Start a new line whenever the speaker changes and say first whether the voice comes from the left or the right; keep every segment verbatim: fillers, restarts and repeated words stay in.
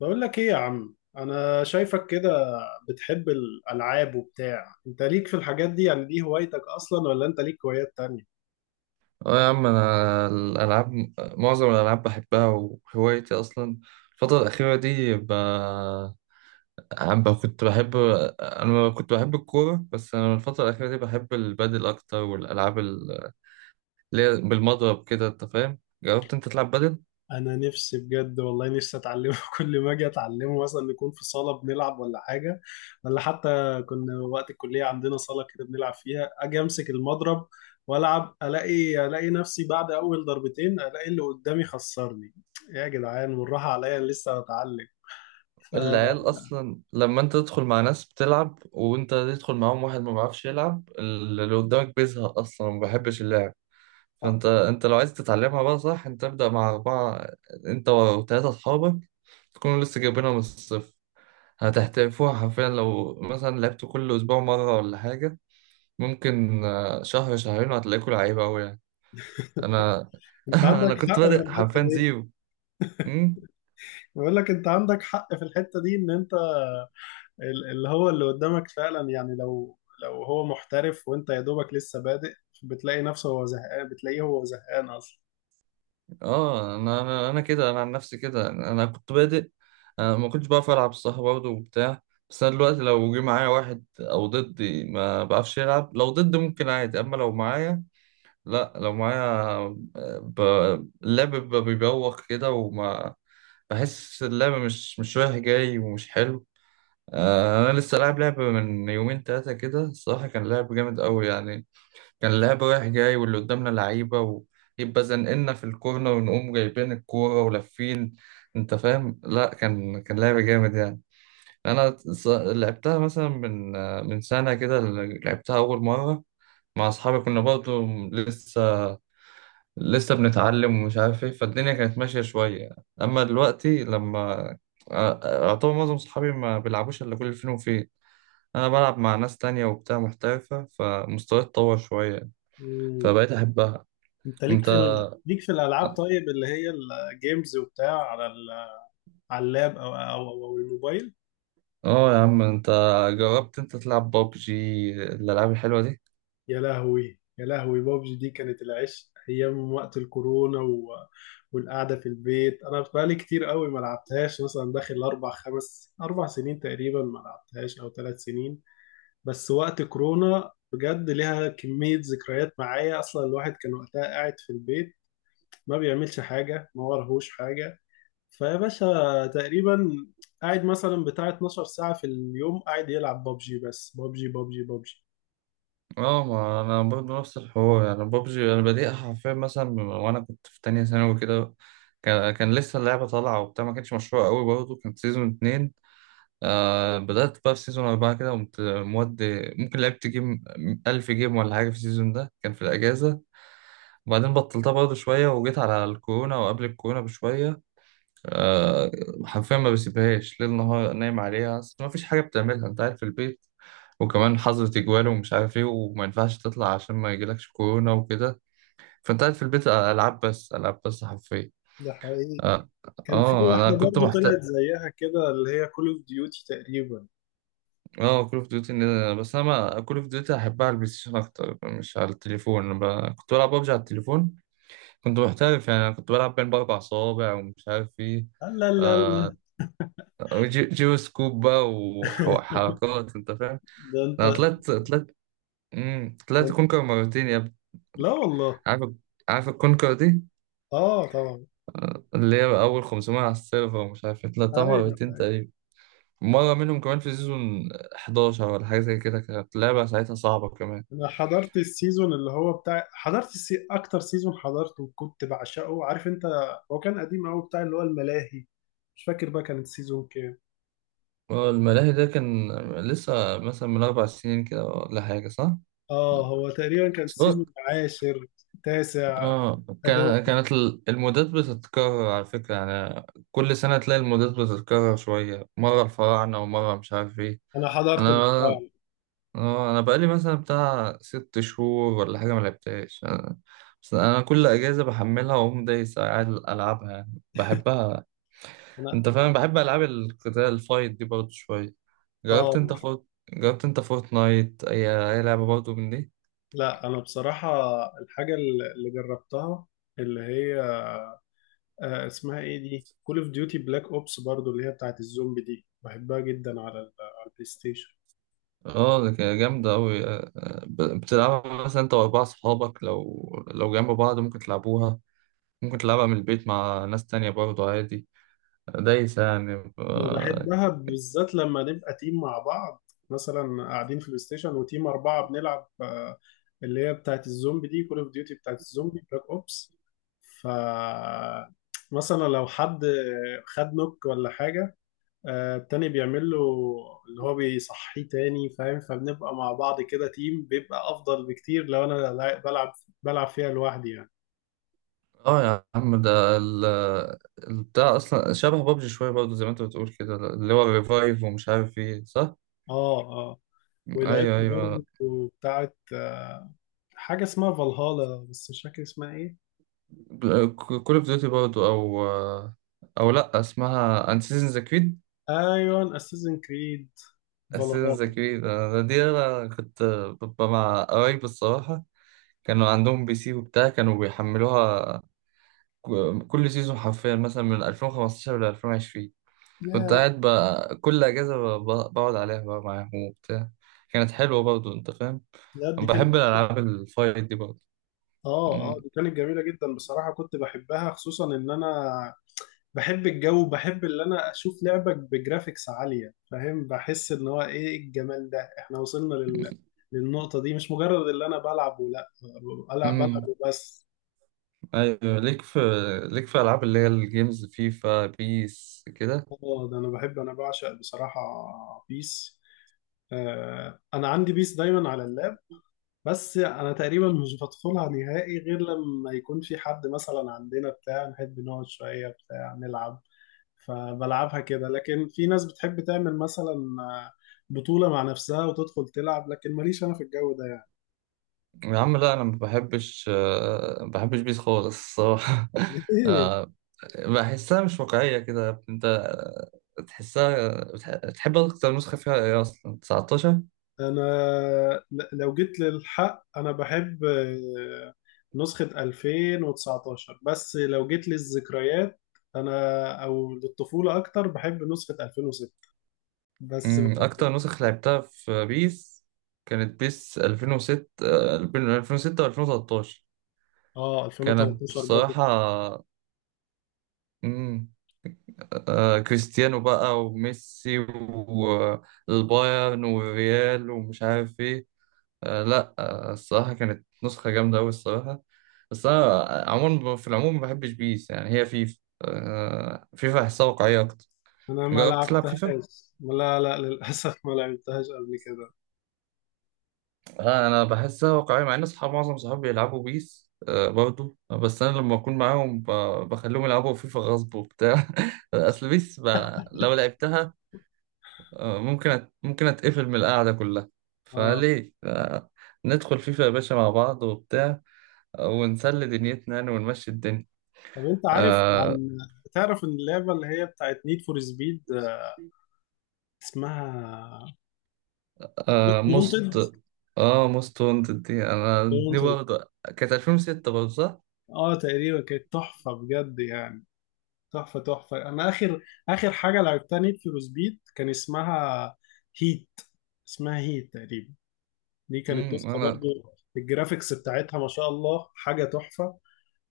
left: بقول لك ايه يا عم، انا شايفك كده بتحب الالعاب وبتاع. انت ليك في الحاجات دي يعني؟ دي هوايتك اصلا ولا انت ليك هوايات تانية؟
right: اه يا عم انا الالعاب، معظم الالعاب بحبها، وهوايتي اصلا. الفتره الاخيره دي ب... عم ب- كنت بحب، انا كنت بحب الكوره، بس انا الفتره الاخيره دي بحب البادل اكتر، والالعاب ال- اللي هي بالمضرب كده، انت فاهم؟ جربت انت تلعب بادل؟
left: انا نفسي بجد والله نفسي اتعلمه. كل ما اجي اتعلمه مثلا نكون في صالة بنلعب ولا حاجة. ولا حتى كنا وقت الكلية عندنا صالة كده بنلعب فيها، اجي امسك المضرب والعب، الاقي الاقي نفسي بعد اول ضربتين الاقي اللي قدامي خسرني يا جدعان والراحة عليا لسه بتعلم. ف- أه،
right: العيال اصلا لما انت تدخل مع ناس بتلعب، وانت تدخل معاهم واحد ما بيعرفش يلعب، اللي قدامك بيزهق اصلا، ما بيحبش اللعب. فانت انت لو عايز تتعلمها بقى صح، انت ابدأ مع اربعة، انت وثلاثة اصحابك، تكونوا لسه جايبينها من الصفر. هتحترفوها حرفيا، لو مثلا لعبتوا كل اسبوع مرة ولا حاجة، ممكن آه، شهر شهرين وهتلاقيكوا لعيبة اوي يعني. انا
left: انت
right: انا
left: عندك
right: كنت
left: حق في
right: بادئ
left: الحتة
right: حرفيا
left: دي.
right: زيرو. أمم،
left: بقول لك انت عندك حق في الحتة دي، ان انت ال- اللي هو اللي قدامك فعلا، يعني لو لو هو محترف وانت يا دوبك لسه بادئ، بتلاقي نفسه هو زهقان بتلاقيه هو زهقان اصلا.
right: اه انا انا انا كده، انا عن نفسي كده، انا كنت بادئ، انا ما كنتش بعرف العب صح برضه وبتاع. بس انا دلوقتي لو جه معايا واحد او ضدي ما بعرفش يلعب، لو ضدي ممكن عادي، اما لو معايا، لا لو معايا ب... اللعب بيبقى بيبوخ كده، وما بحس اللعب مش مش رايح جاي ومش حلو. آه، انا لسه لاعب لعبة من يومين تلاتة كده، الصراحة كان لعب جامد قوي يعني. كان اللعب رايح جاي، واللي قدامنا لعيبة، ويبقى زنقلنا في الكورنر، ونقوم جايبين الكورة ولافين، انت فاهم؟ لا كان كان لعب جامد يعني. انا ص- لعبتها مثلا من آه، من سنة كده، لعبتها اول مرة مع اصحابي، كنا برضه لسه لسه بنتعلم ومش عارف ايه، فالدنيا كانت ماشية شوية. اما دلوقتي لما آه، اعتبر معظم صحابي ما بيلعبوش الا كل فين وفين، انا بلعب مع ناس تانية وبتاع محترفة، فمستواي اتطور شوية،
left: مم.
right: فبقيت احبها.
left: انت ليك
right: انت
left: في ال... ليك في الالعاب طيب، اللي هي الجيمز وبتاع، على ال... على اللاب او او او أو الموبايل؟
right: اه يا عم انت جربت انت تلعب بابجي؟ الالعاب الحلوة دي.
left: يا لهوي يا لهوي، بابجي دي كانت العشق ايام وقت الكورونا و... والقعده في البيت. انا بقالي كتير قوي ما لعبتهاش، مثلا داخل اربع خمس اربع سنين تقريبا ما لعبتهاش، او ثلاث سنين. بس وقت كورونا بجد ليها كميه ذكريات معايا. اصلا الواحد كان وقتها قاعد في البيت ما بيعملش حاجه، ما ورهوش حاجه، فيا باشا تقريبا قاعد مثلا بتاع 12 ساعه في اليوم قاعد يلعب بابجي، بس بابجي بابجي بابجي.
right: اه ما انا برضه نفس الحوار يعني. بابجي انا بديتها حرفيا مثلا من- وانا كنت في تانية ثانوي كده، كان كان لسه اللعبة طالعة وبتاع، ما كانتش مشهورة قوي برضه، كانت سيزون اتنين. آه بدأت بقى في سيزون أربعة كده، قمت مودي ممكن لعبت جيم، ألف جيم ولا حاجة في السيزون ده، كان في الأجازة. وبعدين بطلتها برضه شوية، وجيت على الكورونا وقبل الكورونا بشوية. آه حرفيا ما بسيبهاش ليل نهار، نايم عليها، أصل ما فيش حاجة بتعملها، أنت قاعد في البيت، وكمان حظر تجوال ومش عارف ايه، وما ينفعش تطلع عشان ما يجيلكش كورونا وكده، فانت قاعد في البيت العاب بس، العاب بس حرفيا.
left: ده حقيقي.
right: اه,
left: كان في
right: آه انا
left: واحدة
right: كنت
left: برضه
right: محت...
left: طلعت زيها كده اللي هي كول اوف ديوتي تقريبا.
right: اه كول اوف ديوتي، بس انا ما كول اوف ديوتي احبها على البلاي ستيشن اكتر، مش على التليفون. أنا ب... كنت بلعب ببجي على التليفون، كنت محترف يعني. أنا كنت بلعب بين باربع صوابع ومش عارف ايه،
left: لا لا لا
right: آه...
left: لا.
right: جي... جيرو سكوب بقى، وح- وحركات انت فاهم.
left: ده انت،
right: انا طلعت طلعت مم...
left: ده
right: طلعت
left: انت-
right: كونكر مرتين يا ابني.
left: لا والله.
right: عارف؟ عارف الكونكر دي
left: اه طبعا.
right: اللي هي اول خمسمية على السيرفر ومش عارف إيه، طلعتها
left: ايوه
right: مرتين
left: ايوه.
right: تقريبا، مرة منهم كمان في سيزون حداشر ولا حاجة زي كده، كانت لعبة ساعتها صعبة كمان.
left: انا حضرت السيزون اللي هو بتاع، حضرت السي... اكتر سيزون حضرته كنت بعشقه، عارف انت، هو كان قديم قوي بتاع اللي هو الملاهي. مش فاكر بقى كان السيزون كام.
right: آه، الملاهي ده كان لسه مثلا من أربع سنين كده ولا حاجة صح؟
left: اه هو تقريبا كان السيزون
right: صوت.
left: العاشر، تاسع.
right: اه
left: أدو...
right: كان- كانت ال- المودات بتتكرر على فكرة يعني، كل سنة تلاقي المودات بتتكرر شوية، مرة الفراعنة ومرة مش عارف ايه.
left: انا حضرت
right: أنا
left: البتاع.
right: اه، آه، أنا بقالي مثلا بتاع ست شهور ولا حاجة ملعبتهاش، أنا بس أنا كل أجازة بحملها وأقوم دايس قاعد ألعبها، يعني بحبها.
left: انا
right: أنت فاهم بحب ألعاب القتال الفايت دي برضه شوية. جربت انت
left: اه.
right: فورت جربت انت فورتنايت؟ اي اي لعبه برضه من دي.
left: لا انا بصراحة الحاجة اللي اللي جربتها اللي هي آه، اسمها ايه دي، كول اوف ديوتي بلاك اوبس برضو اللي هي بتاعت الزومبي دي، بحبها جدا على ال- على البلاي ستيشن.
right: اه ده كان جامده قوي، بتلعبها مثلا انت واربعه صحابك، لو لو جنب بعض ممكن تلعبوها، ممكن تلعبها من البيت مع ناس تانية برضه عادي، دايسة يعني
left: انا
right: اه.
left: بحبها بالذات لما نبقى تيم مع بعض، مثلا قاعدين في البلاي ستيشن وتيم اربعة بنلعب، آه، اللي هي بتاعت الزومبي دي، كول اوف ديوتي بتاعت الزومبي بلاك اوبس. ف مثلا لو حد خد نوك ولا حاجة، آه، التاني بيعمل له اللي هو بيصحيه تاني، فاهم؟ فبنبقى مع بعض كده تيم بيبقى افضل بكتير لو انا لا- بلعب بلعب فيها لوحدي يعني.
right: آه يا عم ده ال- البتاع اصلا شبه بابجي شوية برضه، زي ما انت بتقول كده، اللي هو الريفايف ومش عارف ايه صح؟
left: اه اه. ولعبت
right: ايوه
left: برضه
right: ايوه
left: بتاعت آه، حاجة اسمها فالهالا، بس مش فاكر اسمها ايه.
right: كول اوف ديوتي برضه او آه، او لا اسمها انسيزن ذا.
left: ايوه اساسن كريد
right: اساسنز
left: فالهالا.
right: كريد، انا دي انا كنت ببقى مع قرايبي الصراحه، كانوا عندهم بي سي وبتاع، كانوا بيحملوها ك- كل سيزون حرفيا، مثلا من ألفين وخمستاشر ل ألفين وعشرين،
left: يا
right: كنت قاعد بقى كل اجازه، ب- ب- بقعد عليها بقى معاهم وبتاع، كانت حلوه برضه انت فاهم.
left: لا دي
right: انا
left: كانت،
right: بحب الالعاب الفايت دي برضه.
left: اه اه
right: أمم،
left: دي كانت جميلة جدا بصراحة، كنت بحبها خصوصا ان انا بحب الجو، بحب اللي انا اشوف لعبك بجرافيكس عالية، فاهم؟ بحس ان هو ايه الجمال ده، احنا وصلنا لل... للنقطة دي، مش مجرد اللي انا بلعب، ولا بلعب بلعب
right: أمم،
left: وبس.
right: ايوه ليك في، ليك في العاب اللي هي الجيمز فيفا بيس كده؟
left: اه ده انا بحب، انا بعشق بصراحة بيس. آه انا عندي بيس دايما على اللاب، بس انا تقريبا مش بدخلها نهائي غير لما يكون في حد مثلا عندنا بتاع نحب نقعد شوية بتاع نلعب، فبلعبها كده. لكن في ناس بتحب تعمل مثلا آه، بطولة مع نفسها وتدخل تلعب، لكن ماليش أنا في الجو ده يعني.
right: يا عم لا انا ما بحبش، آه، ما بحبش بيس خالص الصراحه.
left: ليه؟
right: آه، بحسها مش واقعيه كده. انت آه، تحسها بتح- بتحب اكتر نسخه فيها ايه اصلا؟ تسعتاشر؟
left: أنا ل- لو جيت للحق أنا بحب آه، نسخة ألفين وتسعتاشر، بس لو جيت للذكريات أنا أو للطفولة أكتر بحب نسخة ألفين وستة. بس
right: أمم، اكتر نسخ لعبتها في بيس كانت بيس ألفين وستة، آه، ألفين وستة و2013،
left: آه
right: كانت
left: ألفين وتلتاشر برضو.
right: الصراحه أمم، آه، كريستيانو بقى وميسي والبايرن والريال ومش عارف ايه. آه لا آه الصراحة كانت نسخة جامدة أوي الصراحة. بس أنا عموما في العموم ما بحبش بيس يعني، هي فيفا، آه فيفا أحسها واقعية أكتر.
left: أنا ما
right: جربت تلعب فيفا؟
left: لعبتهاش، لا لا للأسف ما لعبتهاش قبل كده.
right: آه أنا بحسها واقعية، مع إن أصحاب معظم صحابي بيلعبوا بيس آه برضو، بس أنا لما أكون معاهم ب- بخليهم يلعبوا فيفا غصب وبتاع. أصل بيس ب... لو لعبتها آه ممكن أت... ممكن أتقفل من القعدة كلها،
left: اه
right: فليه؟ آه ندخل فيفا يا باشا مع بعض وبتاع، آه، ونسلي دنيتنا يعني ونمشي الدنيا.
left: طب انت عارف
right: آه،
left: عن، تعرف ان اللعبه اللي هي بتاعت نيد فور سبيد اسمها
right: آه
left: وونتد.
right: موست، اه موست وانتد دي انا دي
left: وونتد
right: برضه كانت ألفين وستة برضه صح؟
left: اه تقريبا، كانت تحفه بجد يعني، تحفه تحفه. انا اخر اخر حاجه لعبتها نيد فور سبيد كان اسمها هيت، اسمها هيت تقريبا. دي كانت
right: امم
left: نسخه
right: انا،
left: برضو الجرافيكس بتاعتها ما شاء الله، حاجه تحفه.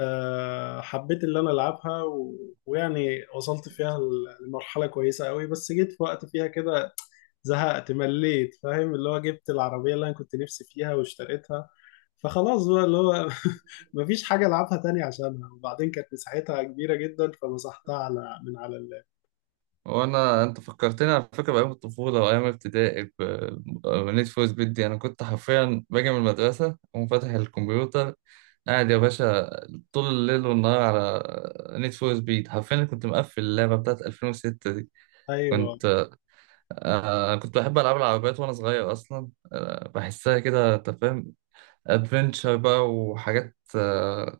left: أه حبيت اللي انا العبها و... ويعني وصلت فيها لمرحله كويسه قوي، بس جيت في وقت فيها كده زهقت مليت، فاهم؟ اللي هو جبت العربية اللي انا كنت نفسي فيها واشتريتها، فخلاص بقى اللي هو مفيش حاجة العبها تاني عشانها. وبعدين كانت مساحتها كبيرة جدا فمسحتها على من على اللاب.
right: وانا انت فكرتني على فكره بايام الطفوله وايام ابتدائي. ب- بنيت فور سبيد دي انا كنت حرفيا باجي من المدرسه اقوم فاتح الكمبيوتر، قاعد يا باشا طول الليل والنهار على نيد فور سبيد، حرفيا كنت مقفل اللعبه بتاعت ألفين وستة دي.
left: ايوه
right: كنت آه كنت بحب العاب العربيات وانا صغير اصلا، آه بحسها كده انت فاهم، ادفنتشر بقى وحاجات آه،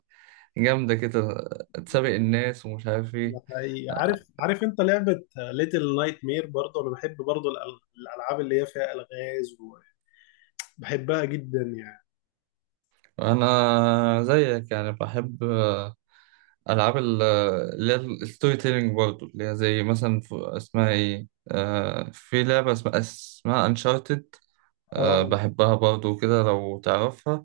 right: جامدة كده، تسابق الناس ومش عارف ايه.
left: ده حقيقي. عارف، عارف انت لعبة ليتل نايت مير؟ برضه انا بحب برضه الأل- الالعاب اللي هي فيها الغاز، وبحبها جدا يعني.
right: انا زيك يعني بحب آه، العاب ال- اللي هي الستوري تيلينج برضه، اللي هي زي مثلا ف- اسمها ايه آه، في لعبة اسمها اسمها انشارتد،
left: اه
right: بحبها برضه كده لو تعرفها.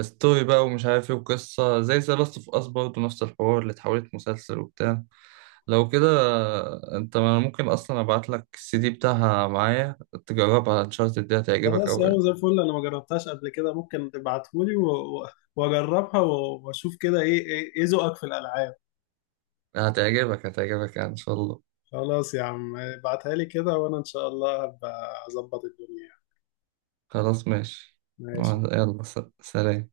right: ستوري بقى ومش عارف ايه وقصة، زي ذا لاست اوف اس برضه نفس الحوار، اللي اتحولت مسلسل وبتاع. لو كده آه، انت ممكن اصلا ابعت لك السي دي بتاعها معايا تجربها، انشارتد دي هتعجبك
left: خلاص يا
right: قوي.
left: عم زي الفل، انا ما جربتهاش قبل كده، ممكن تبعتهولي و- و- واجربها و- واشوف كده ايه ايه إيه ذوقك في الالعاب.
right: هتعجبك هتعجبك يعني ان شاء الله.
left: خلاص يا عم ابعتها لي كده، وانا ان شاء الله هبقى اظبط الدنيا.
right: خلاص ماشي.
left: ماشي.
right: يلا س- سلام.